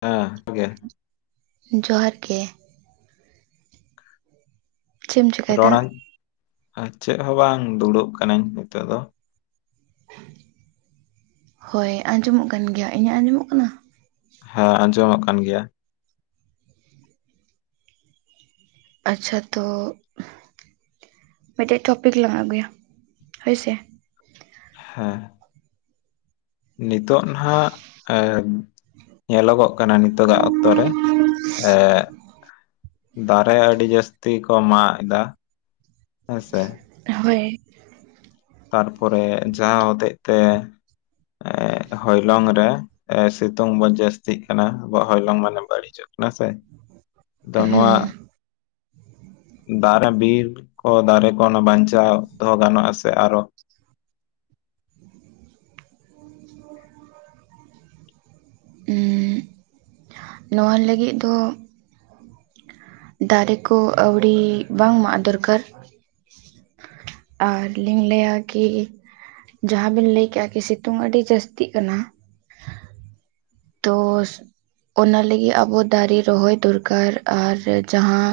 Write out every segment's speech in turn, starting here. ᱟ ᱜᱮᱭᱟ [unintelligible] ᱡᱚᱦᱟᱨ ᱜᱮ ᱪᱮᱫ ᱮᱢ ᱪᱮᱠᱟᱭᱮᱫᱟ ᱨᱚᱲᱟ ᱪᱮᱫ ᱦᱚᱸ ᱵᱟᱝ ᱫᱩᱲᱩᱵ ᱠᱟᱹᱱᱟᱹᱧ ᱱᱤᱛᱚᱜ ᱫᱚ ᱦᱳᱭ ᱟᱸᱡᱚᱢᱚᱜ ᱠᱟᱱ ᱜᱮᱭᱟ ᱤᱧᱟᱹᱜ ᱟᱸᱡᱚᱢᱚᱜ ᱠᱟᱱᱟ, ᱦᱮᱸ ᱟᱸᱡᱚᱢᱚᱜ ᱠᱟᱱ ᱜᱮᱭᱟ, ᱟᱪᱪᱷᱟ ᱛᱚ, ᱢᱤᱫᱴᱮᱡ ᱴᱚᱯᱤᱠ ᱞᱟᱝ ᱟᱹᱜᱩᱭᱟ ᱦᱳᱭᱥᱮ, ᱦᱮᱸ ᱱᱤᱛᱳ ᱱᱟᱟᱜ ᱮ ᱧᱮᱞᱚᱜᱚᱜ ᱠᱟᱱᱟ ᱱᱤᱛᱚᱜ ᱫᱚ ᱟᱛᱚ ᱨᱮ, ᱫᱟᱨᱮ ᱟᱹᱰᱤ ᱡᱟᱹᱥᱛᱤ ᱠᱚ ᱢᱟᱜ ᱮᱫᱟ ᱦᱮᱸᱥᱮ, ᱦᱳᱭ ᱛᱟᱨᱯᱚᱨᱮ ᱡᱟᱦᱟᱸ ᱦᱚᱛᱮᱡ ᱛᱮ, ᱦᱚᱭᱞᱚᱝ ᱨᱮ ᱥᱤᱛᱩᱝ ᱵᱚᱱ ᱡᱟᱹᱥᱛᱤᱜ ᱠᱟᱱᱟ ᱟᱵᱚᱣᱟᱜ ᱦᱚᱭᱞᱚᱝ ᱢᱟᱱᱮ ᱵᱟᱹᱲᱤᱡᱚᱜ ᱫᱚ ᱥᱮ ᱫᱚ ᱱᱚᱣᱟ, ᱦᱩᱸ ᱫᱟᱨᱮ ᱵᱤᱨ ᱠᱚ ᱫᱟᱨᱮ ᱠᱚ ᱚᱱᱟ ᱵᱟᱧᱪᱟᱣ ᱫᱚᱦᱚ ᱜᱟᱱᱚᱣᱜᱼᱟ ᱥᱮ ᱟᱨᱚ, ᱱᱚᱣᱟ ᱞᱟᱹᱜᱤᱫ ᱫᱚ ᱫᱟᱨᱮ ᱠᱚ ᱟᱹᱣᱲᱤ ᱵᱟᱝ ᱢᱟᱜ ᱫᱚᱨᱠᱟᱨ ᱟᱨ ᱞᱤᱧ ᱞᱟᱹᱭᱟ ᱠᱤ ᱡᱟᱦᱟᱸ ᱵᱤᱱ ᱞᱟᱹᱭᱠᱮᱜᱼᱟ ᱠᱤ ᱥᱤᱛᱩᱝ ᱟᱹᱰᱤ ᱡᱟᱹᱥᱛᱤᱜ ᱠᱟᱱᱟ! ᱛᱚ ᱚᱱᱟ ᱞᱟᱹᱜᱤᱫ ᱟᱵᱚ ᱫᱟᱨᱮ ᱨᱚᱦᱚᱭ ᱫᱚᱨᱠᱟᱨ ᱟᱨ ᱡᱟᱦᱟᱸ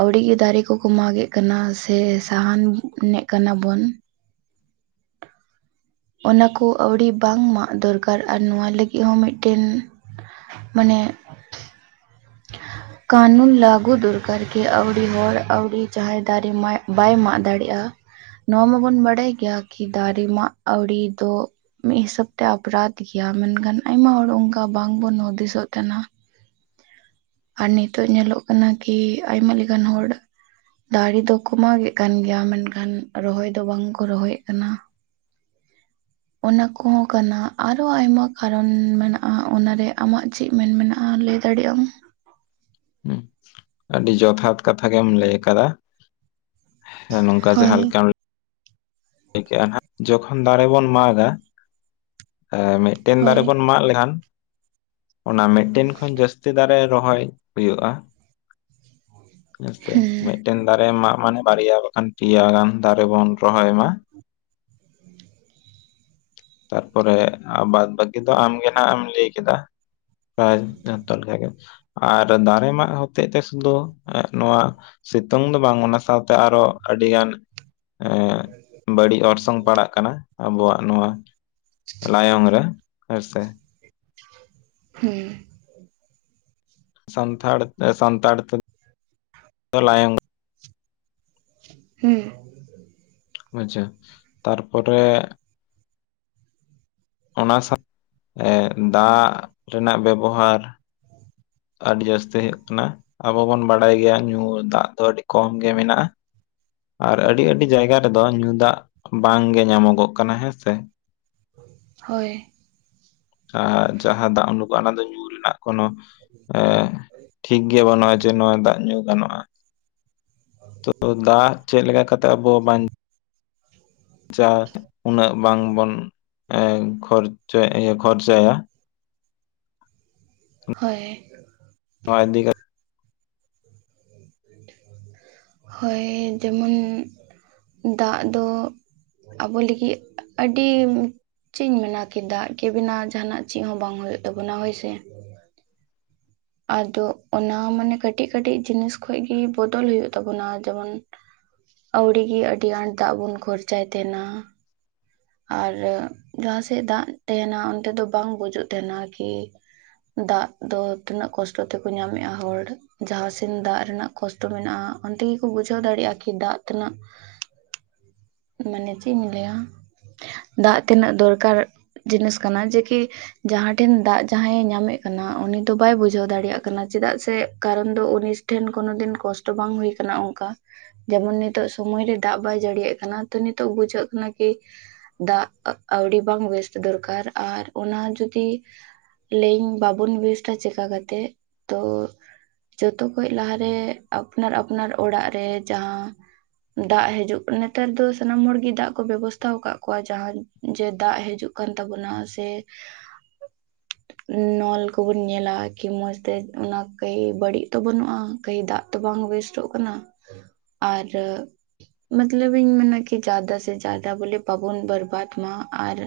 ᱟᱹᱣᱲᱤᱜ ᱜᱮ ᱫᱟᱨᱮ ᱠᱚᱠᱚ ᱢᱟᱜᱮᱫ ᱠᱟᱱᱟ ᱥᱮ ᱥᱟᱦᱟᱱᱮᱫ ᱠᱟᱱᱟ ᱵᱚᱱ ᱚᱱᱟ ᱠᱚ ᱟᱹᱣᱲᱤ ᱵᱟᱝ ᱢᱟᱜ ᱫᱚᱨᱠᱟᱨ ᱟᱨ ᱱᱚᱣᱟ ᱞᱟᱹᱜᱤᱫ ᱦᱚᱸ ᱢᱤᱫᱴᱮᱱ ᱢᱟᱱᱮ ᱮ [unintelligible] ᱠᱟᱹᱩᱱ ᱞᱟᱹᱜᱩ ᱫᱚᱨᱠᱟᱨ ᱠᱤ ᱟᱹᱣᱰᱤ ᱦᱚᱲ ᱟᱹᱣᱨᱤ ᱡᱟᱦᱟᱸᱭ ᱫᱟᱨᱮ ᱵᱟᱭ ᱢᱟᱜ ᱫᱟᱲᱮᱭᱟᱜᱼᱟ, ᱱᱚᱣᱟ ᱢᱟᱵᱚᱱ ᱵᱟᱰᱟᱭ ᱜᱮᱭᱟ ᱠᱤ ᱫᱟᱨᱮᱢᱟᱜ ᱟᱹᱣᱲᱤ ᱫᱚ ᱢᱤᱫ ᱦᱤᱥᱟᱹᱵ ᱛᱮ ᱟᱯᱨᱟᱫ ᱜᱮᱭᱟ ᱢᱮᱱᱠᱷᱟᱱ ᱟᱭᱢᱟ ᱦᱚᱲ ᱚᱱᱠᱟ ᱵᱟᱝᱵᱚᱱ ᱦᱩᱫᱤᱥᱚᱜ ᱛᱟᱦᱮᱱᱟ, ᱟᱨ ᱱᱤᱛᱚᱜ ᱧᱮᱞᱚᱜ ᱠᱟᱱᱟ ᱠᱤ ᱟᱭᱢᱟ ᱞᱮᱠᱟᱱ ᱦᱚᱲ ᱫᱟᱨᱮ ᱫᱚ ᱠᱚᱢᱟᱜᱮᱫ ᱠᱟᱱ ᱜᱮᱭᱟ ᱢᱮᱱᱠᱷᱟᱱ ᱨᱚᱦᱚᱭ ᱫᱚ ᱵᱟᱝ ᱠᱚ ᱨᱚᱦᱚᱭᱮᱫ ᱠᱟᱱᱟ ᱚᱱᱟ ᱠᱚᱦᱚᱸ ᱠᱟᱱᱟ ᱟᱨᱚ ᱟᱭᱢᱟ ᱠᱟᱨᱚᱱ ᱢᱮᱱᱟᱜᱼᱟ ᱚᱱᱟᱨᱮ ᱟᱢᱟᱜ ᱪᱮᱫ ᱢᱮᱱ ᱢᱮᱱᱟᱜᱼᱟ ᱞᱟᱹᱭ ᱫᱟᱲᱮᱭᱟᱜ ᱟᱢ, ᱦ ᱟᱹᱰᱤ ᱡᱚᱛᱷᱟᱛ ᱠᱟᱛᱷᱟ ᱜᱮᱢ ᱞᱟᱹᱭ ᱟᱠᱟᱫᱟ, ᱦᱮᱸ ᱱᱚᱝᱠᱟ ᱦᱳᱭ ᱡᱮᱦᱟ ᱞᱮᱠᱟ ᱟᱜ ᱡᱚᱠᱷᱚᱱ ᱫᱟᱨᱮ ᱵᱚᱱ ᱢᱟᱜᱟ ᱢᱤᱫᱴᱮᱱ ᱦᱳᱭ ᱫᱟᱨᱮ ᱵᱚᱱ ᱢᱟᱜ ᱞᱮᱠᱷᱟᱱ ᱚᱱᱟ ᱢᱤᱫᱴᱮᱱ ᱠᱷᱚᱱ ᱡᱟᱹᱥᱛᱤ ᱫᱟᱨᱮ ᱨᱚᱦᱚᱭ, ᱦᱩᱭᱩᱜᱼᱟ ᱦᱮᱸ ᱥᱮ ᱢᱤᱫ ᱦᱩᱸ ᱢᱤᱫᱴᱮᱱ ᱫᱟᱨᱮ ᱢᱟᱜ ᱢᱟᱱᱮ ᱵᱟᱨᱭᱟ ᱵᱟᱠᱷᱟᱱ ᱯᱭᱟ ᱜᱟᱱ ᱫᱟᱨᱮ ᱵᱚᱱ ᱨᱚᱦᱚᱭ ᱢᱟ, ᱯᱚᱨᱮ ᱟ ᱵᱟᱫᱽ ᱵᱟᱹᱠᱤ ᱫᱚ ᱟᱢᱜᱮ ᱱᱟᱜ ᱮᱢ ᱞᱟᱹᱭ ᱠᱮᱫᱟ ᱯᱨᱟᱭ ᱡᱚᱛᱚ ᱞᱮᱠᱟᱜ ᱜᱮ ᱟᱨ ᱫᱟᱨᱮ ᱢᱟᱜ ᱦᱚᱛᱮᱜ ᱛᱮ ᱥᱩᱫᱩ ᱱᱚᱣᱟ ᱥᱤᱛᱩᱝ ᱫᱚ ᱵᱟᱝ ᱚᱱᱟ ᱥᱟᱶ ᱛᱮ ᱟᱨᱚ ᱟᱹᱰᱤ ᱜᱟᱱ ᱮᱸᱜ ᱵᱟᱹᱲᱤᱡ ᱚᱨᱥᱚᱝ ᱯᱟᱲᱟᱜ ᱠᱟᱱᱟ ᱟᱵᱚᱣᱟᱜ ᱱᱚᱣᱟ ᱞᱟᱭᱚᱝ ᱨᱮ ᱦᱮ ᱥᱮ ᱦᱮᱸ ᱥᱟᱱᱛᱷᱟᱲ ᱛᱮ ᱥᱟᱱᱛᱟᱲ ᱛᱮᱫ ᱞᱟᱭᱚᱝ ᱦᱩᱸ ᱵᱩᱡᱷᱟᱹᱣ ᱛᱟᱨ ᱯᱚᱨᱮ ᱚᱱᱟ ᱥᱟᱛ ᱮ ᱫᱟᱜ ᱨᱮᱱᱟᱜ ᱵᱮᱵᱚᱦᱟᱨ ᱟᱹᱰᱤ ᱡᱟᱹᱥᱛᱤ ᱦᱩᱭᱩᱜ ᱠᱟᱱᱟ ᱟᱵᱚ ᱵᱚᱱ ᱵᱟᱲᱟᱭ ᱜᱮᱭᱟ ᱧᱩ ᱫᱟᱜ ᱫᱚ ᱟᱹᱰᱤ ᱠᱚᱢ ᱜᱮ ᱢᱮᱱᱟᱜᱼᱟ ᱟᱨ ᱟᱹᱰᱤ ᱟᱹᱰᱤ ᱡᱟᱭᱜᱟ ᱨᱮᱫᱚ ᱧᱩ ᱫᱟᱜ ᱵᱟᱝ ᱜᱮ ᱧᱟᱢᱚᱜᱚᱜ ᱠᱟᱱᱟ ᱦᱮᱸ ᱥᱮ [inaudible] ᱦᱳᱭ ᱟᱨ ᱡᱟᱦᱟᱸ ᱫᱟᱜ ᱩᱰᱩᱠᱚᱜᱼᱟ ᱚᱱᱟ ᱫᱚ ᱧᱩ ᱨᱮᱱᱟᱜ ᱠᱚᱱᱚ ᱮ ᱴᱷᱤᱠ ᱜᱮᱭᱟ ᱵᱟᱹᱱᱩᱜᱼᱟ, ᱡᱮ ᱫᱟᱜ ᱧᱩ ᱜᱟᱱᱚᱜᱼᱟ ᱦᱤᱛᱚ ᱫᱚ ᱫᱟᱜ ᱪᱮᱫ ᱞᱮᱠᱟ ᱠᱟᱛᱮ ᱟᱵᱚ ᱵᱟᱧ ᱪᱟ ᱩᱱᱟᱹᱜ ᱵᱟᱝ ᱵᱚᱱ ᱮ ᱠᱷᱚᱨᱪᱚᱭᱟ ᱮ ᱠᱷᱚᱨᱪᱟᱭᱟ ᱦᱚᱭ ᱱᱚᱣᱟ ᱤᱫᱤ ᱠᱟᱛ [inaudible] ᱦᱳᱭ ᱡᱮᱢᱚᱱ ᱫᱟᱜ ᱫᱚ ᱟᱵᱚ ᱞᱟᱹᱜᱤᱫ ᱟᱹᱰᱤᱢ ᱪᱮᱫ ᱤᱧ ᱢᱮᱱᱟ ᱠᱤ ᱫᱟᱜ ᱠᱤ ᱵᱮᱱᱟ ᱡᱟᱦᱟᱱᱟᱜ ᱪᱮᱫ ᱦᱚᱸ ᱵᱟᱝ ᱦᱩᱭᱩᱜ ᱛᱟᱵᱚᱱᱟ ᱦᱳᱭ ᱥᱮ ᱟᱫᱚ ᱚᱱᱟ ᱢᱟᱱᱮ ᱠᱟᱹᱴᱤᱡ ᱠᱟᱹᱴᱤᱡ ᱡᱤᱱᱤᱥ ᱠᱷᱚᱡ ᱜᱤ ᱵᱚᱫᱚᱞ ᱦᱩᱭᱩᱜ ᱛᱟᱵᱚᱱᱟ ᱡᱮᱢᱚᱱ ᱟᱹᱣᱲᱤ ᱜᱤ ᱟᱹᱰᱤ ᱟᱸᱴ ᱜᱟᱲ ᱫᱟᱜ ᱵᱚᱱ ᱠᱷᱚᱨᱪᱟᱭ ᱛᱟᱦᱮᱱᱟ ᱟᱨ ᱨᱟᱹᱜ ᱡᱟᱦᱟᱸ ᱥᱮᱫ ᱫᱟᱜ ᱛᱮᱦᱮᱱᱟ ᱚᱱᱛᱮ ᱫᱚ ᱵᱟᱝ ᱵᱩᱡᱟᱹᱜ ᱛᱟᱦᱮᱱᱟ ᱠᱤ ᱫᱟᱜ ᱫᱚ ᱛᱤᱱᱟᱹᱜ ᱠᱚᱥᱴᱚ ᱛᱮᱠᱚ ᱧᱟᱢᱮᱫᱼᱟ ᱦᱚᱲ ᱡᱟᱦᱟᱸ ᱥᱮᱱ ᱫᱟᱜ ᱨᱮᱱᱟᱜ ᱠᱚᱥᱴᱚ ᱢᱮᱱᱟᱜᱼᱟ ᱚᱱᱛᱮ ᱜᱮᱠᱚ ᱵᱩᱡᱷᱟᱹᱣ ᱫᱟᱲᱮᱭᱟᱜᱼᱟ ᱠᱤ ᱫᱟᱜ ᱛᱤᱱᱟᱹᱜ [inaudible] ᱢᱟᱱᱮ ᱪᱮᱫ ᱤᱧ ᱞᱟᱹᱭᱟ ᱫᱟᱜ ᱛᱤᱱᱟᱹᱜ ᱫᱚᱨᱠᱟᱨ ᱡᱤᱱᱤᱥ ᱠᱟᱱᱟ ᱡᱮᱠᱤ ᱡᱟᱦᱟᱸ ᱴᱷᱮᱱ ᱫᱟᱜ ᱡᱟᱦᱟᱸᱭᱮ ᱧᱟᱢᱮᱫ ᱠᱟᱱᱟ ᱩᱱᱤ ᱫᱚ ᱵᱟᱭ ᱵᱩᱡᱷᱟᱹᱣ ᱫᱟᱲᱮᱭᱟᱜ ᱠᱟᱱᱟ ᱪᱮᱫᱟᱜ ᱥᱮ ᱠᱟᱨᱚᱱ ᱫᱚ ᱩᱱᱤ ᱴᱷᱮᱱ ᱠᱳᱱᱳ ᱫᱤᱱ ᱠᱚᱥᱴᱚ ᱵᱟᱝ ᱦᱩᱭ ᱠᱟᱱᱟ ᱚᱱᱠᱟ ᱡᱮᱢᱚᱱ ᱱᱤᱛᱚᱜ ᱥᱚᱢᱚᱭ ᱨᱮ ᱫᱟᱜ ᱵᱟᱭ ᱡᱟᱹᱲᱤᱭᱟᱜ ᱠᱟᱱᱟ ᱛᱚ ᱱᱤᱛᱚᱜ ᱵᱩᱡᱷᱟᱹᱜ ᱠᱟᱱᱟ ᱠᱤ ᱫᱟᱜ ᱟᱹᱣᱲᱤ ᱵᱟᱝ ᱳᱭᱮᱥᱴ ᱫᱚᱨᱠᱟᱨ ᱟᱨ ᱚᱱᱟ ᱡᱩᱫᱤ ᱞᱟᱹᱭᱟᱹᱧ ᱵᱟᱵᱚᱱ ᱵᱮᱥᱴᱟ ᱪᱮᱠᱟ ᱠᱟᱛᱮᱜ ᱛᱚ ᱡᱚᱛᱚ ᱠᱷᱚᱡ ᱞᱟᱦᱟ ᱨᱮ ᱟᱯᱱᱟᱨ ᱟᱯᱱᱟᱨ ᱚᱲᱟᱜ ᱨᱮ ᱡᱟᱦᱟᱸ ᱫᱟᱜ ᱦᱤᱡᱩᱜ ᱠᱟᱱᱟ ᱱᱮᱛᱟᱨ ᱫᱚ ᱥᱟᱱᱟᱢ ᱦᱚᱲ ᱜᱤ ᱫᱟᱜ ᱠᱚ ᱵᱮᱵᱚᱥᱛ ᱛᱟᱣ ᱠᱟᱜ ᱠᱚᱣᱟ ᱡᱟᱦᱟᱸ ᱡᱮ ᱫᱟᱜ ᱦᱤᱡᱩᱜ ᱠᱟᱱ ᱛᱟᱵᱚᱱᱟ ᱥᱮ [inaudible] ᱱᱚᱞ ᱠᱚᱵᱚᱱ ᱧᱮᱞᱟ ᱠᱤ ᱢᱚᱸᱡᱽ ᱛᱮ ᱚᱱᱟ ᱠᱟᱹᱭ ᱵᱟᱹᱲᱤᱡ ᱛᱚ ᱵᱟᱹᱱᱩᱜ-ᱟ ᱠᱟᱹᱭ ᱫᱟ ᱛᱚ ᱵᱟᱝ ᱳᱭᱮᱥᱴᱚᱜ ᱠᱟᱱᱟ᱾ ᱟᱨ ᱢᱟᱛᱞᱟᱵ ᱤᱧ ᱢᱟᱱᱮᱭᱟ ᱠᱤ ᱡᱟᱫᱟ ᱥᱮ ᱡᱟ ᱫᱟ ᱵᱚᱞᱮ ᱵᱟᱵᱚᱱ ᱵᱟᱨᱵᱟᱫ ᱢᱟ ᱟᱨ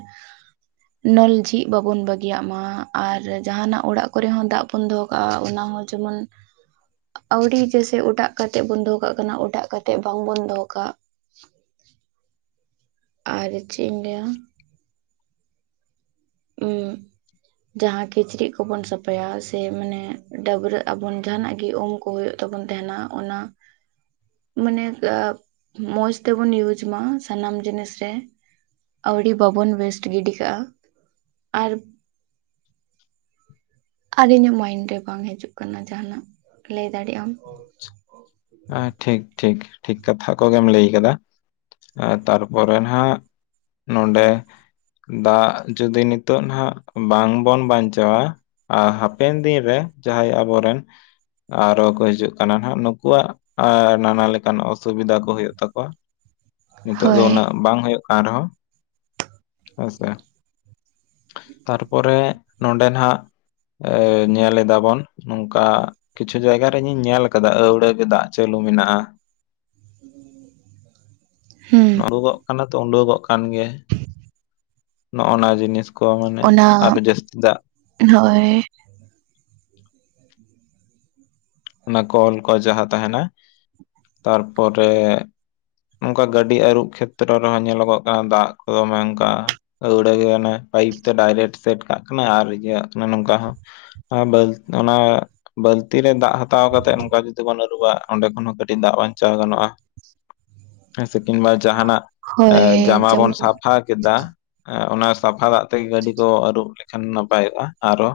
[inaudible] ᱱᱚᱞ ᱡᱷᱤᱡ ᱵᱟᱵᱚᱱ ᱵᱟᱹᱜᱤᱭᱟᱜ ᱢᱟ ᱟᱨ ᱡᱟᱦᱟᱱᱟᱜ ᱚᱲᱟᱜ ᱠᱚ ᱨᱮᱦᱚᱸ ᱫᱟᱜ ᱵᱚᱱ ᱫᱚᱦᱚ ᱠᱟᱜ-ᱟ ᱚᱱᱟ ᱦᱚᱸ ᱡᱮᱢᱚᱱ [inaudible] ᱟᱹᱣᱲᱤ ᱡᱮᱭᱥᱮ ᱚᱴᱟᱜ ᱠᱟᱛᱮᱫ ᱵᱚᱱ ᱫᱚᱦᱚ ᱠᱟᱜ ᱠᱟᱱᱟ ᱚᱴᱟᱜ ᱠᱟᱛᱮᱫ ᱵᱟᱝ ᱵᱚᱱ ᱫᱚᱦᱚ ᱠᱟᱜ ᱟᱨ ᱪᱮᱫ ᱤᱧ ᱞᱟᱹᱭᱟ [unintelligible] ᱡᱟᱦᱟᱸ ᱠᱤᱪᱨᱤᱡ ᱠᱚ ᱵᱚᱱ ᱥᱟᱯᱷᱟᱭᱟ ᱥᱮ ᱢᱟᱱᱮ ᱰᱟᱹᱵᱨᱟᱹᱜ ᱟᱵᱚᱱ ᱡᱟᱦᱟᱸᱱᱟᱜ ᱜᱤ ᱩᱢᱠᱩ ᱦᱩᱭᱩᱜ ᱛᱟᱵᱚᱱ ᱛᱟᱦᱮᱱᱟ ᱚᱱᱟ [inaudible] ᱢᱟᱱᱮ ᱢᱚᱸᱡᱽ ᱛᱮᱵᱚᱱ ᱤᱭᱩᱡ ᱢᱟ ᱥᱟᱱᱟᱢ ᱡᱤᱱᱤᱥ ᱨᱮ ᱟᱹᱣᱰᱤ ᱵᱟᱵᱚᱱ ᱣᱮᱥᱴ ᱜᱤᱰᱤ ᱠᱟᱜᱼᱟ ᱟᱨ ᱟᱨ ᱤᱧᱟᱹᱜ ᱢᱟᱭᱤᱱᱰ ᱨᱮ ᱵᱟᱝ ᱦᱤᱡᱩᱜ ᱠᱟᱱᱟ ᱡᱟᱦᱟᱱᱟᱜ ᱞᱟᱹᱭ ᱫᱟᱲᱮᱭᱟᱜ ᱟᱢ ᱦᱮᱸ ᱴᱷᱤᱠ ᱴᱷᱤᱠ ᱴᱷᱤᱠ ᱠᱟᱛᱷᱟ ᱠᱚᱜᱮᱢ ᱞᱟᱹᱭ ᱠᱟᱫᱟ ᱛᱟᱨᱯᱚᱨᱮ ᱦᱟᱸᱜ ᱱᱚᱰᱮ ᱫᱟᱜ ᱡᱩᱫᱤ ᱱᱤᱛᱚᱜ ᱱᱟᱦᱟᱜ ᱵᱟᱝᱵᱚᱱ ᱵᱟᱧᱪᱟᱣᱟ ᱦᱟᱯᱮᱱ ᱫᱤᱱ ᱨᱮ ᱡᱟᱦᱟᱸᱭ ᱟᱵᱚᱨᱮᱱ ᱟᱨᱚ ᱠᱚ ᱦᱤᱡᱩᱜ ᱠᱟᱱᱟ ᱱᱟᱦᱟᱜ ᱱᱩᱠᱩᱣᱟᱜ ᱱᱟᱱᱟ ᱞᱮᱠᱟᱱ ᱚᱥᱩᱵᱤᱫᱷᱟ ᱠᱚ ᱦᱩᱭᱩᱜ ᱛᱟᱠᱚᱣᱟ ᱱᱤᱛᱚᱜ ᱫᱚ ᱦᱳᱭ ᱩᱱᱟᱹᱜ ᱵᱟᱝ ᱦᱩᱭᱩᱜ ᱠᱟᱱ ᱨᱮᱦᱚᱸ ᱦᱮᱸ ᱥᱮ ᱛᱟᱨ ᱯᱚᱨᱮ ᱱᱚᱸᱰᱮ ᱱᱟᱦᱟᱜ ᱮᱭ ᱧᱮᱞ ᱮᱫᱟ ᱵᱚᱱ ᱱᱚᱝᱠᱟ ᱠᱤᱪᱷᱩ ᱡᱟᱭᱜᱟ ᱨᱮ ᱤᱧ ᱧᱮᱞ ᱠᱟᱫᱟ ᱟᱹᱣᱲᱟᱹ ᱜᱮ ᱫᱟᱜ ᱪᱟᱹᱞᱩ ᱢᱮᱱᱟᱜᱼᱟ ᱦᱩᱸ ᱱᱚᱰᱩᱜᱚᱜ ᱠᱟᱱᱟ ᱛᱚ ᱩᱰᱩᱜᱚᱜ ᱠᱟᱱ ᱜᱮᱭᱟ ᱱᱚᱜᱼᱱᱟ ᱡᱤᱱᱤᱥ ᱠᱚ ᱢᱟᱱᱮ ᱚᱱᱟ ᱟᱨ ᱡᱟᱹᱥᱛᱤ ᱫᱟᱜ ᱦᱳᱭ ᱚᱱᱟ ᱠᱚᱞ ᱠᱚ ᱡᱟᱦᱟᱸ ᱛᱟᱦᱮᱱᱟ ᱛᱟᱨᱯᱚᱨᱮ ᱱᱚᱝᱠᱟ ᱜᱟᱹᱰᱤ ᱟᱹᱨᱩᱵ ᱠᱷᱮᱛᱨᱚ ᱨᱮᱦᱚᱸ ᱧᱮᱞᱚᱜᱚᱜ ᱠᱟᱱᱟ ᱫᱟᱜ ᱠᱚ ᱫᱚᱢᱮ ᱚᱝᱠᱟ ᱟᱹᱣᱲᱟ ᱜᱮ ᱚᱱᱮ ᱯᱟᱭᱤᱯ ᱛᱮ ᱰᱟᱭᱨᱮᱠᱴ ᱥᱮᱴ ᱠᱟᱜ ᱠᱟᱱᱟ ᱟᱨ ᱤᱭᱟᱹ ᱢᱟᱱᱮ ᱱᱚᱝᱠᱟ ᱦᱚᱸ ᱚᱱᱟ ᱵᱟᱹᱞᱛᱤ ᱨᱮ ᱫᱟᱜ ᱦᱟ ᱛᱟᱣ ᱠᱟᱛᱮ ᱱᱚᱝᱠᱟ ᱡᱩᱫᱤ ᱵᱚᱱ ᱟᱹᱨᱩᱵᱟ ᱚᱸᱰᱮ ᱠᱷᱚᱱ ᱦᱚᱸ ᱠᱟᱹᱴᱤᱡ ᱫᱟᱜ ᱵᱟᱧᱪᱟᱣ ᱜᱟᱱᱚᱜᱼᱟ ᱥᱮ ᱠᱤᱱᱵᱟ ᱡᱟᱦᱱᱟᱜ ᱦᱳᱭ ᱡᱟᱢᱟ ᱵᱚᱱ ᱡᱮᱢᱚᱱ ᱥᱟᱯᱷᱟ ᱠᱮᱫᱟ ᱚᱱᱟ ᱥᱟᱯᱷᱟ ᱫᱟᱜ ᱛᱮᱜᱮ ᱜᱟᱹᱰᱤ ᱠᱚ ᱟᱹᱨᱩᱵ ᱞᱮᱠᱷᱟᱱ ᱱᱟᱯᱟᱭᱚᱜᱼᱟ ᱟᱨᱚ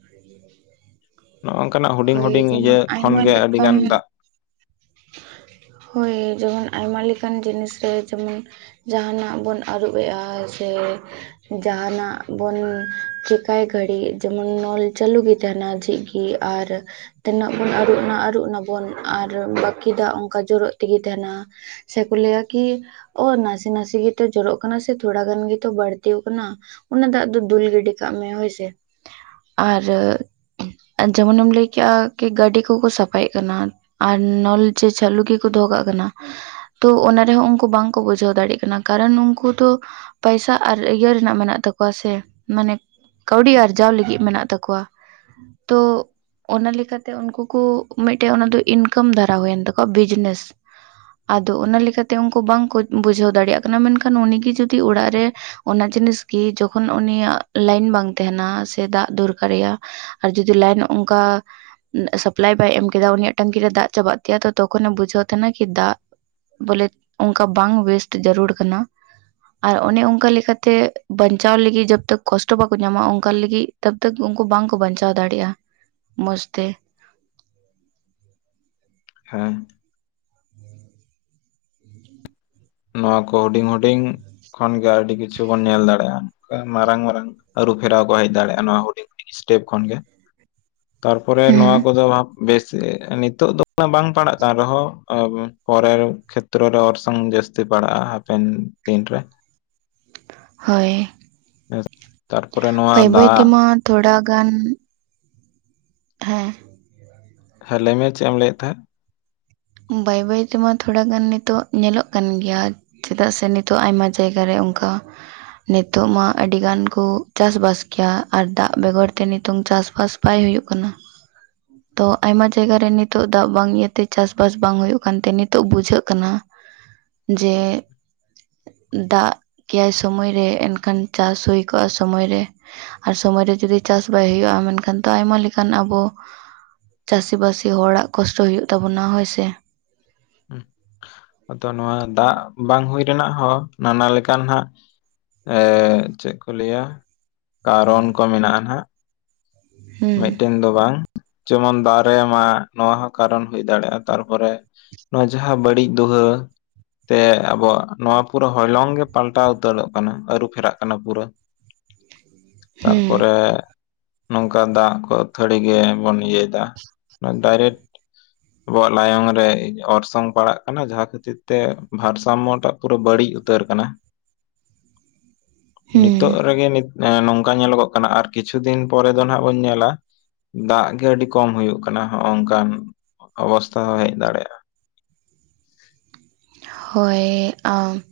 [inaudible] ᱱᱚᱜᱼᱚ ᱱᱚᱠᱟᱱᱟᱜ ᱦᱩᱰᱤᱧ ᱦᱳᱭ ᱦᱩᱰᱤᱧ ᱡᱮᱢᱚᱱ ᱤᱭᱟᱹ ᱠᱷᱚᱱ ᱟᱭᱢᱟ ᱜᱮ ᱟᱹᱰᱤ ᱜᱟᱱ ᱞᱮᱠᱟᱱ ᱫᱟᱜ ᱦᱳᱭ ᱡᱮᱢᱚᱱ ᱟᱭᱢᱟ ᱞᱮᱠᱟᱱ ᱡᱤᱱᱤᱥ ᱨᱮ ᱡᱮᱢᱚᱱ ᱡᱟᱦᱟᱱᱟᱜ ᱵᱚᱱ ᱟᱹᱨᱩᱵᱮᱜᱼᱟ ᱥᱮ ᱡᱟᱦᱟᱱᱟᱜ ᱵᱚᱱ ᱪᱮᱠᱟᱭ ᱜᱷᱟᱹᱲᱤᱡ ᱡᱮᱢᱚᱱ ᱱᱚᱞ ᱪᱟᱹᱞᱩ ᱜᱮ ᱛᱟᱦᱮᱱᱟ ᱡᱷᱤᱡ ᱜᱮ ᱟᱨ ᱛᱤᱱᱟᱹᱜ ᱵᱚᱱ ᱟᱹᱨᱩᱵ ᱱᱟ ᱟᱹᱨᱩᱵ ᱱᱟᱵᱚᱱ ᱟᱨ ᱵᱟᱹᱠᱤ ᱫᱟᱜ ᱚᱱᱠᱟ ᱡᱚᱨᱚᱜ ᱛᱮᱜᱮ ᱛᱟᱦᱮᱱᱟ ᱥᱮ ᱠᱚ ᱞᱟᱹᱭᱟ ᱠᱤ ᱚ ᱱᱟᱥᱮ ᱱᱟᱥᱮ ᱜᱮᱛᱚ ᱡᱚᱨᱚᱜ ᱠᱟᱱᱟ ᱥᱮ ᱛᱷᱚᱲᱟ ᱜᱟᱱ ᱜᱮᱛᱚ ᱵᱟᱹᱲᱛᱤ ᱠᱟᱱᱟ ᱚᱱᱟ ᱫᱟᱜ ᱫᱚ ᱫᱩᱞ ᱜᱤᱰᱤ ᱠᱟᱜ ᱢᱮ ᱦᱳᱭᱥᱮ ᱟᱨ ᱡᱮᱢᱚᱱᱮᱢ ᱞᱟᱹᱭᱠᱮᱜᱼᱟ ᱠᱤ ᱜᱟᱹᱰᱤ ᱠᱚᱠᱚ ᱥᱟᱯᱷᱟᱭᱮᱫ ᱠᱟᱱᱟ ᱟᱨ ᱱᱚᱞ ᱡᱮ ᱪᱟᱹᱞᱩ ᱜᱮᱠᱚ ᱫᱚᱦᱚ ᱠᱟᱜ ᱠᱟᱱᱟ ᱛᱚ ᱚᱱᱟ ᱨᱮᱦᱚᱸ ᱩᱱᱠᱩ ᱵᱟᱝᱠᱚ ᱵᱩᱡᱷᱟᱹᱣ ᱫᱟᱲᱮᱭᱟᱜ ᱠᱟᱱᱟ ᱠᱟᱨᱚᱱ ᱩᱱᱠᱩ ᱫᱚ ᱯᱟᱭᱥᱟ ᱟᱨ ᱤᱭᱟᱹ ᱨᱮᱱᱟᱜ ᱢᱮᱱᱟᱜ ᱛᱟᱠᱚᱣᱟ ᱥᱮ, ᱢᱟᱱᱮ ᱠᱟᱹᱣᱰᱤ ᱟᱨᱡᱟᱣ ᱞᱟᱹᱜᱤᱫ ᱢᱮᱱᱟᱜ ᱛᱟᱠᱚᱣᱟ᱾ ᱛᱚᱻ᱾ ᱚᱱᱟ ᱞᱮᱠᱟᱛᱮ ᱩᱱᱠᱩ ᱠᱚ ᱢᱤᱫᱴᱮᱡ ᱚᱱᱟᱫᱚ ᱤᱱᱠᱟᱢ ᱫᱷᱟᱨᱟ ᱦᱩᱭᱮᱱ ᱛᱟᱠᱚᱣᱟ ᱵᱤᱡᱽᱱᱮᱥ᱾ ᱟᱫᱚ ᱚᱱᱟ ᱞᱮᱠᱟᱛᱮ ᱩᱱᱠᱩ ᱵᱟᱝᱠᱚ ᱵᱩᱡᱷᱟᱹᱣ ᱫᱟᱲᱮᱭᱟᱜ ᱠᱟᱱᱟ, ᱢᱮᱱᱠᱷᱟᱱ ᱩᱱᱤᱜ ᱜᱮ ᱡᱩᱫᱤ ᱚᱲᱟᱜ ᱨᱮ ᱚᱱᱟ ᱡᱤᱱᱤᱥ ᱜᱮ ᱡᱚᱠᱷᱚᱱ ᱩᱱᱤᱭᱟᱜ ᱞᱟᱭᱤᱱ ᱵᱟᱝ ᱛᱟᱦᱮᱸᱱᱟ ᱥᱮ ᱫᱟᱜ ᱫᱚᱨᱠᱟᱨᱮᱭᱟ ᱟᱨ ᱡᱚᱫᱤ ᱞᱟᱭᱤᱱ ᱚᱱᱠᱟ, ᱥᱟᱯᱞᱟᱭ ᱵᱟᱭ ᱮᱢ ᱠᱮᱫᱟ ᱩᱱᱤᱭᱟᱜ ᱴᱝᱠᱤ ᱨᱮ ᱫᱟᱜ ᱪᱟᱵᱟᱜ ᱛᱟᱭᱟ᱾ ᱛᱚ ᱛᱚᱠᱷᱚᱱᱮ ᱵᱩᱡᱷᱟᱹᱣ ᱛᱟᱦᱮᱸᱱᱟ ᱠᱤ ᱫᱟᱜ ᱵᱚᱞᱮ ᱚᱱᱠᱟ ᱵᱟᱝ ᱚᱭᱮᱥᱴ ᱡᱟᱹᱨᱩᱲ ᱠᱟᱱᱟ᱾ ᱟᱨ ᱚᱱᱮ ᱚᱱᱠᱟ ᱞᱮᱠᱟᱛᱮ ᱵᱟᱧᱪᱟᱣ ᱞᱟᱹᱜᱤᱜ ᱡᱚᱛᱚ ᱠᱚᱥᱴᱚ ᱵᱟᱠᱚ ᱧᱟᱢᱟ ᱚᱱᱠᱟ ᱞᱟᱹᱜᱤᱜ ᱛᱚᱵᱛᱚᱠ ᱩᱱᱠᱩ ᱵᱟᱝᱠᱚ ᱵᱟᱧᱪᱟᱣ ᱫᱟᱲᱮᱭᱟᱜᱼᱟ᱾ ᱢᱚᱸᱡᱽ ᱛᱮ ᱦᱮᱸᱻ᱾ ᱱᱚᱣᱟ ᱠᱚ ᱦᱩᱰᱤᱧ ᱦᱩᱰᱤᱧ ᱠᱷᱚᱱ ᱜᱮᱮ ᱟᱹᱰᱤ ᱠᱤᱪᱷᱩ ᱵᱚᱱ ᱧᱮᱞ ᱠᱷᱚᱱ ᱜᱮ ᱟᱹᱰᱤ ᱠᱤᱪᱷᱩ ᱵᱚᱱ ᱧᱮᱞ ᱫᱟᱲᱮᱜᱼᱟ᱾ ᱢᱟᱨᱟᱝ ᱢᱟᱨᱟᱝ ᱟᱹᱨᱩ ᱯᱷᱮᱨᱟᱣ ᱠᱚ ᱦᱮᱡ ᱫᱟᱲᱮᱜᱼᱟ᱾ ᱱᱚᱣᱟ ᱦᱩᱰᱤᱧ ᱤᱥᱴᱮᱯ ᱠᱷᱚᱱ ᱜᱮ ᱛᱟᱨᱯᱚᱨᱮ ᱱᱚᱣᱟ ᱦᱩᱸ ᱠᱚᱫᱚ ᱵᱮᱥ ᱱᱤᱛᱚᱜ ᱫᱚ ᱩᱱᱟᱹᱜ ᱵᱟᱝ ᱯᱟᱲᱟᱜ ᱠᱟᱱ ᱨᱮᱦᱚᱸ ᱯᱚᱨᱮᱨ ᱠᱷᱮᱛᱨᱚ ᱨᱮ, ᱚᱨᱥᱚᱝ ᱡᱟᱹᱥ ᱛᱤ ᱯᱟᱲᱟᱜᱼᱟ ᱦᱟᱯᱮᱱ ᱫᱤᱱ ᱨᱮ᱾ ᱦᱳᱭ ᱛᱟᱨᱯᱚᱨᱮ ᱱᱚᱣᱟ ᱵᱟᱹᱭᱻ ᱵᱟᱹᱭ ᱫᱟᱜ ᱛᱮᱢᱟ ᱛᱷᱚᱲᱟ ᱜᱟᱱ ᱦᱮᱸᱻ᱾ ᱦᱮᱸ ᱞᱟᱹᱭ ᱢᱮ ᱪᱮᱜ ᱮᱢ ᱞᱟᱹᱭᱮᱜ ᱛᱟᱦᱮᱸᱜ? ᱵᱟᱹᱭ ᱵᱟᱹᱭ ᱛᱮᱢᱟ ᱛᱷᱚᱲᱟ ᱜᱟᱱ ᱱᱤᱛᱚᱜ ᱧᱮᱞᱚᱜ ᱠᱟᱱ ᱜᱮᱭᱟ᱾ ᱪᱮᱫᱟᱜ ᱥᱮ ᱱᱤᱛᱚᱜ ᱟᱭᱢᱟ ᱡᱟᱭᱜᱟ ᱨᱮ ᱚᱝᱠᱟ ᱱᱤᱛᱚᱜ ᱢᱟ ᱟᱹᱰᱤ ᱜᱟᱱ ᱠᱚ ᱪᱟᱥᱵᱟᱥ ᱠᱮᱭᱟ᱾ ᱟᱨ ᱫᱟᱜ ᱵᱮᱜᱚᱨ ᱛᱮ ᱱᱤᱛᱳᱝ ᱪᱟᱥᱵᱟᱥ ᱵᱟᱭ ᱦᱩᱭᱩᱜ ᱠᱟᱱᱟ᱾ [inaudible] ᱛᱚ ᱟᱭᱢᱟ ᱡᱟᱭᱜᱟ ᱨᱮ ᱱᱤᱛᱚᱜ ᱫᱟᱜ ᱵᱟᱝ ᱤᱭᱟᱹᱛᱮ ᱪᱟᱥ ᱵᱟᱥ ᱵᱟᱝ ᱦᱩᱭᱩᱜ ᱠᱟᱱᱛᱮ ᱱᱤᱛᱚᱜ ᱵᱩᱡᱷᱟᱹᱜ ᱠᱟᱱᱟ, ᱡᱮ ᱫᱟᱜ ᱠᱮᱭᱟᱭ ᱥᱚᱢᱚᱭ ᱨᱮ ᱮᱱᱠᱷᱟᱱ ᱪᱟᱥ ᱦᱩᱭ ᱠᱚᱜᱼᱟ, ᱥᱚᱢᱚᱭ ᱨᱮ᱾ ᱟᱨ ᱥᱚᱢᱚᱭ ᱨᱮ ᱡᱩᱫᱤ ᱪᱟᱥ ᱵᱟᱭ ᱦᱩᱭᱩᱜᱼᱟ᱾ ᱢᱮᱱᱠᱷᱟᱱ ᱫᱚ ᱟᱭᱢᱟ ᱞᱮᱠᱟᱱ ᱟᱵᱚ ᱪᱟᱹᱥᱤ ᱵᱟᱹᱥᱤ ᱦᱚᱲᱟᱜ ᱠᱚᱥᱴᱚ ᱦᱩᱭᱩᱜ ᱛᱟᱵᱚᱱᱟ ᱦᱳᱭ ᱥᱮ? ᱟᱫᱚ ᱱᱚᱣᱟ ᱫᱟᱜ ᱵᱟᱝ ᱦᱩᱭ ᱨᱮᱱᱟᱜ ᱦᱚᱸ ᱱᱟᱱᱟ ᱞᱮᱠᱟᱱ ᱦᱟᱸᱜ ᱮᱻ ᱪᱮᱜ ᱠᱚ ᱞᱟᱹᱭᱟ ᱠᱟᱨᱚᱱ ᱠᱚ ᱢᱮᱱᱟᱜᱼᱟ ᱱᱟᱜ᱾ ᱦᱩᱸ ᱢᱤᱫᱴᱮᱱ ᱫᱚ ᱵᱟᱝ ᱡᱮᱢᱚᱱ ᱫᱟᱨᱮ ᱢᱟᱜ᱾ ᱱᱚᱣᱟ ᱦᱚᱸ ᱠᱟᱨᱚᱱ ᱦᱩᱭ ᱫᱟᱲᱮᱜᱼᱟ᱾ ᱛᱟᱨᱯᱚᱨᱮ ᱱᱚᱣᱟ ᱡᱟᱦᱟᱸ ᱵᱟᱹᱲᱤᱡ ᱫᱩᱣᱟᱹ, ᱛᱮ ᱟᱵᱚᱣᱟᱜ ᱱᱚᱣᱟ ᱯᱩᱨᱟᱹ ᱦᱚᱭᱞᱚᱝ ᱜᱮ ᱯᱟᱞᱴᱟᱣ ᱩᱛᱟᱹᱨᱚᱜ ᱠᱟᱱᱟ᱾ ᱟᱹᱨᱩ ᱯᱷᱮᱨᱟᱜ ᱠᱟᱱᱟ ᱯᱩᱨᱟᱹ ᱦᱩᱸ ᱛᱟᱨᱯᱚᱨᱮᱻ᱾ ᱠᱟ ᱫᱟᱜ ᱠᱚ ᱟᱹᱛᱷᱟᱹᱲᱤ ᱜᱮᱵᱚᱱ ᱤᱭᱟᱹᱭ ᱫᱟ᱾ ᱰᱟᱭᱨᱮᱠᱴ ᱟᱵᱚᱣᱟᱜ ᱞᱟᱭᱚᱝ ᱨᱮ ᱚᱨᱥᱚᱝ ᱯᱟᱲᱟᱜ ᱠᱟᱱᱟ᱾ ᱡᱟᱦᱟᱸ ᱠᱷᱟᱹᱛᱤᱨ ᱛᱮ ᱵᱷᱟᱨᱥᱟᱢᱢᱚ ᱴᱟᱜ ᱯᱩᱨᱟᱹ ᱵᱟᱹᱲᱤᱡ ᱩᱛᱟᱹᱨ ᱠᱟᱱᱟ᱾ ᱦᱩᱸ ᱱᱤᱛᱚᱜ ᱨᱮᱜᱮ ᱱᱤᱛᱼᱱᱚᱝᱠᱟ ᱧᱮᱞᱚᱜᱚᱜ ᱠᱟᱱᱟ, ᱟᱨ ᱠᱤᱪᱷᱩ ᱫᱤᱱ ᱯᱚᱨᱮ ᱫᱚ ᱱᱟᱜ ᱵᱚᱱ ᱧᱮᱞᱟ ᱫᱟᱜ ᱜᱮ ᱟᱹᱰᱤ ᱠᱚᱢ ᱦᱩᱭᱩᱜ ᱠᱟᱱᱟ᱾ ᱦᱚᱜ ᱚᱝᱠᱟᱱ ᱚᱵᱚᱥᱛᱷᱟ ᱦᱚᱸ ᱦᱮᱡ ᱫᱟᱲᱮᱭᱟᱜᱼᱟ᱾ ᱦᱳᱭᱻ ᱟᱸᱻ᱾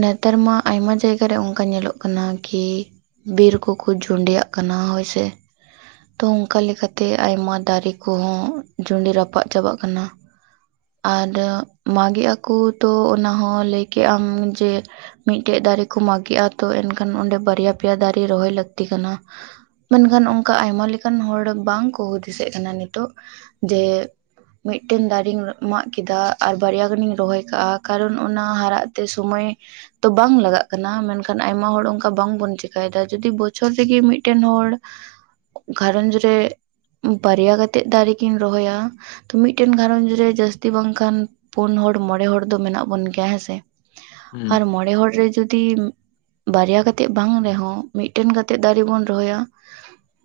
ᱱᱮᱛᱟᱨ ᱢᱟ ᱟᱭᱢᱟ ᱡᱟᱭᱜᱟ ᱨᱮ ᱚᱝᱠᱟ ᱧᱮᱞᱚᱜ ᱠᱟᱱᱟ, ᱠᱤ ᱵᱤᱨ ᱠᱚᱠᱚ ᱡᱚᱸᱰᱮᱭᱟᱜ ᱠᱟᱱᱟ ᱦᱳᱭ ᱥᱮ᱾ ᱛᱚ ᱚᱝᱠᱟ ᱞᱮᱠᱟ ᱛᱮ ᱟᱭᱢᱟ ᱫᱟᱨᱮ ᱠᱚᱦᱚᱸ ᱡᱩᱰᱤ ᱨᱟᱯᱟᱜ ᱪᱟᱵᱟᱜ ᱠᱟᱱᱟ᱾ ᱟᱨ ᱢᱟᱜᱮᱜ ᱟᱠᱚ ᱛᱚ ᱚᱱᱟ ᱦᱚᱸ ᱞᱟᱹᱭ ᱠᱮᱜ ᱟᱢ ᱡᱮ ᱢᱤᱜᱴᱮᱡ ᱫᱟᱨᱮ ᱠᱚ ᱢᱟᱜᱮᱜᱼᱟ ᱛᱚ ᱮᱱᱠᱷᱟᱱ ᱚᱸᱰᱮ ᱵᱟᱨᱭᱟ ᱯᱮᱭᱟ ᱫᱟᱨᱮ ᱨᱚᱦᱚᱭ ᱞᱟᱹᱜᱛᱤ ᱠᱟᱱᱟ᱾ ᱢᱮᱱᱠᱷᱟᱱ ᱚᱝᱠᱟ ᱟᱭᱢᱟ ᱞᱮᱠᱟᱱ ᱦᱚᱲ ᱵᱟᱝ ᱠᱚ ᱦᱩᱫᱤᱥᱮᱜ ᱠᱟᱱᱟ, ᱱᱤᱛᱚᱜ ᱡᱮ ᱢᱤᱫᱴᱮᱱ ᱫᱟᱨᱮᱧ ᱢᱟᱜ ᱠᱮᱫᱟ ᱟᱨ ᱵᱟᱨᱭᱟ ᱜᱟᱱᱤᱧ ᱨᱚᱦᱚᱭ ᱠᱟᱜᱼᱟ, ᱠᱟᱨᱚᱱ ᱚᱱᱟ ᱦᱟᱨᱟᱜ ᱛᱮ ᱥᱚᱢᱚᱭ ᱛᱚ ᱵᱟᱝ ᱞᱟᱜᱟᱜ ᱠᱟᱱᱟ᱾ ᱢᱮᱱᱠᱷᱟᱱ ᱟᱭᱢᱟ ᱦᱚᱲ ᱚᱝᱠᱟ ᱵᱟᱝᱵᱚᱱ ᱪᱮᱠᱟᱭ ᱫᱟ᱾ ᱡᱚᱫᱤ ᱵᱚᱪᱷᱚᱨ ᱨᱮᱜᱮ ᱢᱤᱫᱴᱮᱱ ᱦᱚᱲ ᱜᱷᱟᱸᱨᱚᱡᱽ ᱨᱮ ᱵᱟᱨᱭᱟ ᱠᱟᱛᱮᱜ ᱫᱟᱨᱮ ᱠᱤᱱ ᱨᱚᱦᱚᱭᱟ ᱛᱚ ᱢᱤᱫᱴᱮᱱ ᱜᱷᱟᱸᱨᱚᱡᱽ ᱨᱮ ᱡᱟᱹᱥᱛᱤ ᱵᱟᱝᱠᱷᱟᱱ ᱯᱳᱱ ᱦᱚᱲ ᱢᱚᱬᱮ ᱦᱚᱲ ᱫᱚ ᱢᱮᱱᱟᱜ ᱵᱚᱱ ᱜᱮᱭᱟ ᱦᱮᱸᱥᱮ ᱦᱩᱸ ᱟᱨ ᱢᱚᱬᱮ ᱦᱚᱲ ᱨᱮ ᱡᱩᱫᱤᱢ ᱵᱟᱨᱭᱟ ᱠᱟᱛᱮᱜ ᱵᱟᱝ ᱨᱮᱦᱚᱸ ᱢᱤᱫᱴᱮᱱ ᱠᱟᱛᱮᱜ ᱫᱟᱨᱮ ᱵᱚᱱ ᱨᱚᱦᱚᱭᱟ᱾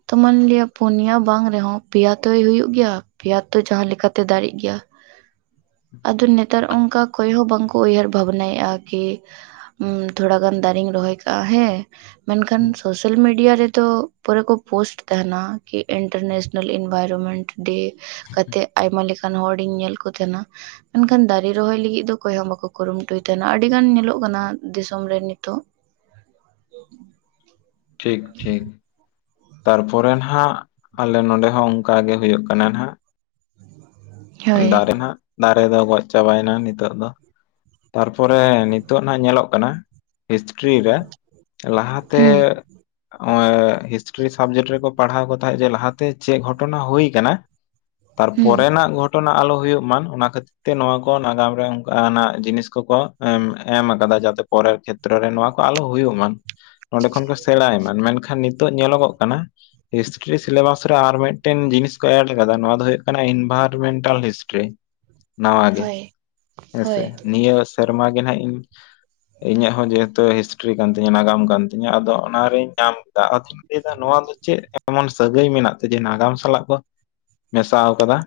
ᱛᱚ ᱢᱟᱱᱞᱤᱭᱟ ᱯᱩᱱᱭᱟ ᱵᱟᱝ ᱨᱮᱦᱚᱸ ᱯᱮᱭᱟ ᱛᱚᱭ ᱦᱩᱭᱩᱜ ᱜᱮᱭᱟ? ᱯᱮᱭᱟ ᱛᱚ ᱡᱟᱦᱟᱸ ᱞᱮᱠᱟᱛᱮ ᱫᱟᱲᱮᱜ ᱜᱮᱭᱟ ᱟᱫᱚ ᱱᱮᱛ ᱱᱮᱛᱟᱨ ᱚᱝᱠᱟ ᱚᱠᱚᱭ ᱦᱚᱸ ᱵᱟᱝᱠᱚ ᱩᱭᱦᱟᱹᱨ ᱵᱷᱟᱵᱽᱱᱟᱭᱮᱜᱼᱟ ᱠᱤ ᱛᱷᱚᱲᱟ ᱜᱟᱱ ᱫᱟᱨᱮᱧ ᱨᱚᱦᱚᱭ ᱠᱟᱜᱼᱟ, ᱦᱮᱸ ᱦᱩᱸ, ᱢᱮᱱᱠᱷᱟᱱ ᱥᱳᱥᱟᱞ ᱢᱤᱰᱤᱭᱟ ᱨᱮᱫᱚ ᱠᱚᱨᱮ ᱠᱚ ᱯᱳᱥᱴ ᱛᱟᱦᱮᱸᱱᱟ ᱠᱤ ᱤᱱᱴᱟᱨᱱᱮᱥᱱᱮᱞ ᱤᱱᱵᱟᱭᱨᱢᱮᱱᱴ ᱰᱮ, ᱠᱟᱛᱮᱜ ᱟᱭᱢᱟ ᱞᱮᱠᱟᱱ ᱦᱚᱲᱤᱧ ᱧᱮᱞ ᱠᱚ ᱛᱟᱦᱮᱸᱱᱟ ᱮᱱᱠᱷᱟᱱ ᱫᱟ ᱫᱟᱨᱮ ᱨᱚᱦᱚᱭ ᱞᱟᱹᱜᱤᱜ ᱫᱚ ᱚᱠᱚᱭ ᱦᱚᱸ ᱵᱟᱠᱚ ᱠᱩᱨᱩᱢᱩᱴᱩᱭ ᱛᱟᱦᱮᱸᱱᱟ ᱟᱹᱰᱤ ᱜᱟᱱ ᱧᱮᱞᱚᱜ ᱠᱟᱱᱟ ᱫᱤᱥᱚᱢ ᱨᱮ ᱱᱤᱛᱚᱜ ᱴᱷᱤᱠ ᱴᱷᱤᱠ ᱛᱟᱨᱯᱚᱨᱮ ᱱᱟᱦᱜ ᱟᱞᱮ ᱱᱚᱰᱮ ᱦᱚᱸ ᱚᱝᱠᱟ ᱜᱮ ᱦᱩᱭᱩᱜ ᱠᱟᱱᱟ ᱱᱟᱜ᱾ ᱦᱳᱭ ᱫᱟᱜᱨᱮᱱᱟᱜ ᱫᱟᱨᱮ ᱫᱚ ᱜᱚᱡ ᱪᱟᱵᱟᱭ ᱱᱟ ᱱᱤᱛᱚᱜ ᱫᱚ᱾ ᱛᱟᱨᱯᱚᱨᱮ ᱱᱤᱛᱚᱜ ᱱᱟᱜ ᱧᱮᱞᱚᱜ ᱠᱟᱱᱟ ᱦᱤᱥᱴᱨᱤ ᱨᱮ ᱞᱟᱦᱟ ᱛᱮᱻ ᱦᱩᱸ ᱱᱚᱜ-ᱚᱭ ᱦᱤᱥᱴᱨᱤ ᱥᱟᱵᱽᱡᱮᱠᱴ ᱨᱮᱠᱚ ᱯᱟᱲᱦᱟᱣ ᱠᱚ ᱛᱟᱦᱮᱸᱫ ᱡᱮ ᱞᱟᱦᱟᱛᱮ ᱪᱮᱫ ᱜᱷᱚᱴᱚᱱᱟ ᱦᱩᱭ ᱟᱠᱟᱱᱟ᱾ ᱦᱩᱸ ᱛᱟᱨᱯᱚᱨᱮ ᱱᱟᱦᱟᱜ ᱜᱷᱚᱴᱚᱱᱟ ᱟᱞᱚ ᱦᱩᱭᱩᱜ ᱢᱟ ᱚᱱᱟ ᱠᱷᱟᱹᱛᱤᱨ ᱛᱮ ᱱᱚᱣᱟ ᱠᱚ ᱱᱟᱜᱟᱢ ᱨᱮ ᱚᱱᱠᱟᱱᱟᱜ ᱡᱤᱱᱤᱥ ᱠᱚᱠᱚ ᱮᱢ ᱟᱠᱟᱫᱟ ᱡᱟᱛᱮ ᱯᱚᱨᱮᱨ ᱠᱷᱮᱛᱨᱚ ᱨᱮ ᱱᱚᱣᱟ ᱠᱚ ᱟᱞᱚ ᱦᱩᱭᱩᱜ ᱢᱟ᱾ ᱱᱚᱸᱰᱮ ᱠᱷᱚᱱ ᱠᱚ ᱥᱮᱬᱟᱭ ᱢᱟ ᱢᱮᱱᱠᱷᱟᱱ ᱱᱤᱛᱚᱜ ᱧᱮᱞᱚᱜᱚᱜ ᱠᱟᱱᱟ ᱦᱤᱥᱴᱨᱤ ᱥᱤᱞᱮᱵᱟᱥ ᱨᱮ ᱟᱨ ᱢᱤᱫᱴᱮᱱ ᱡᱤᱱᱤᱥ ᱠᱚ ᱮᱰ ᱠᱟᱫᱟ, ᱱᱚᱣᱟ ᱫᱚ ᱦᱩᱭᱩᱜ ᱠᱟᱱᱟ ᱤᱱᱵᱷᱟᱨᱟᱨᱢᱮᱱᱴᱟᱞ ᱦᱤᱥᱴᱨᱤ ᱱᱟᱣᱟ ᱜᱮ ᱦᱳᱭ ᱦᱮᱸᱥᱮ ᱦᱳᱭ ᱱᱤᱭᱟᱹ ᱥᱮᱨᱢᱟ ᱜᱮ ᱱᱟᱦᱟᱜ ᱤᱧ ᱤᱧᱟᱹᱜ ᱦᱚᱸ ᱡᱮᱦᱮᱛᱩ ᱦᱤᱥᱴᱨᱤ ᱠᱟᱱ ᱛᱤᱧᱟᱹ ᱱᱟᱜᱟᱢ ᱠᱟᱱ ᱛᱤᱧᱟᱹ ᱟᱫᱚ ᱚᱱᱟᱨᱤᱧ ᱧᱟᱢ ᱮᱟ᱾ ᱞᱟᱹᱭᱟ ᱱᱚᱣᱟ ᱫᱚ ᱪᱮᱫ ᱮᱢᱚᱱ ᱥᱟᱹᱜᱟᱹᱭ ᱢᱮᱱᱟᱜ ᱛᱮ ᱡᱮ ᱱᱟᱜᱟᱢ ᱥᱟᱞᱟᱜ ᱠᱚ ᱢᱮᱥᱟ ᱠᱟᱫᱟ?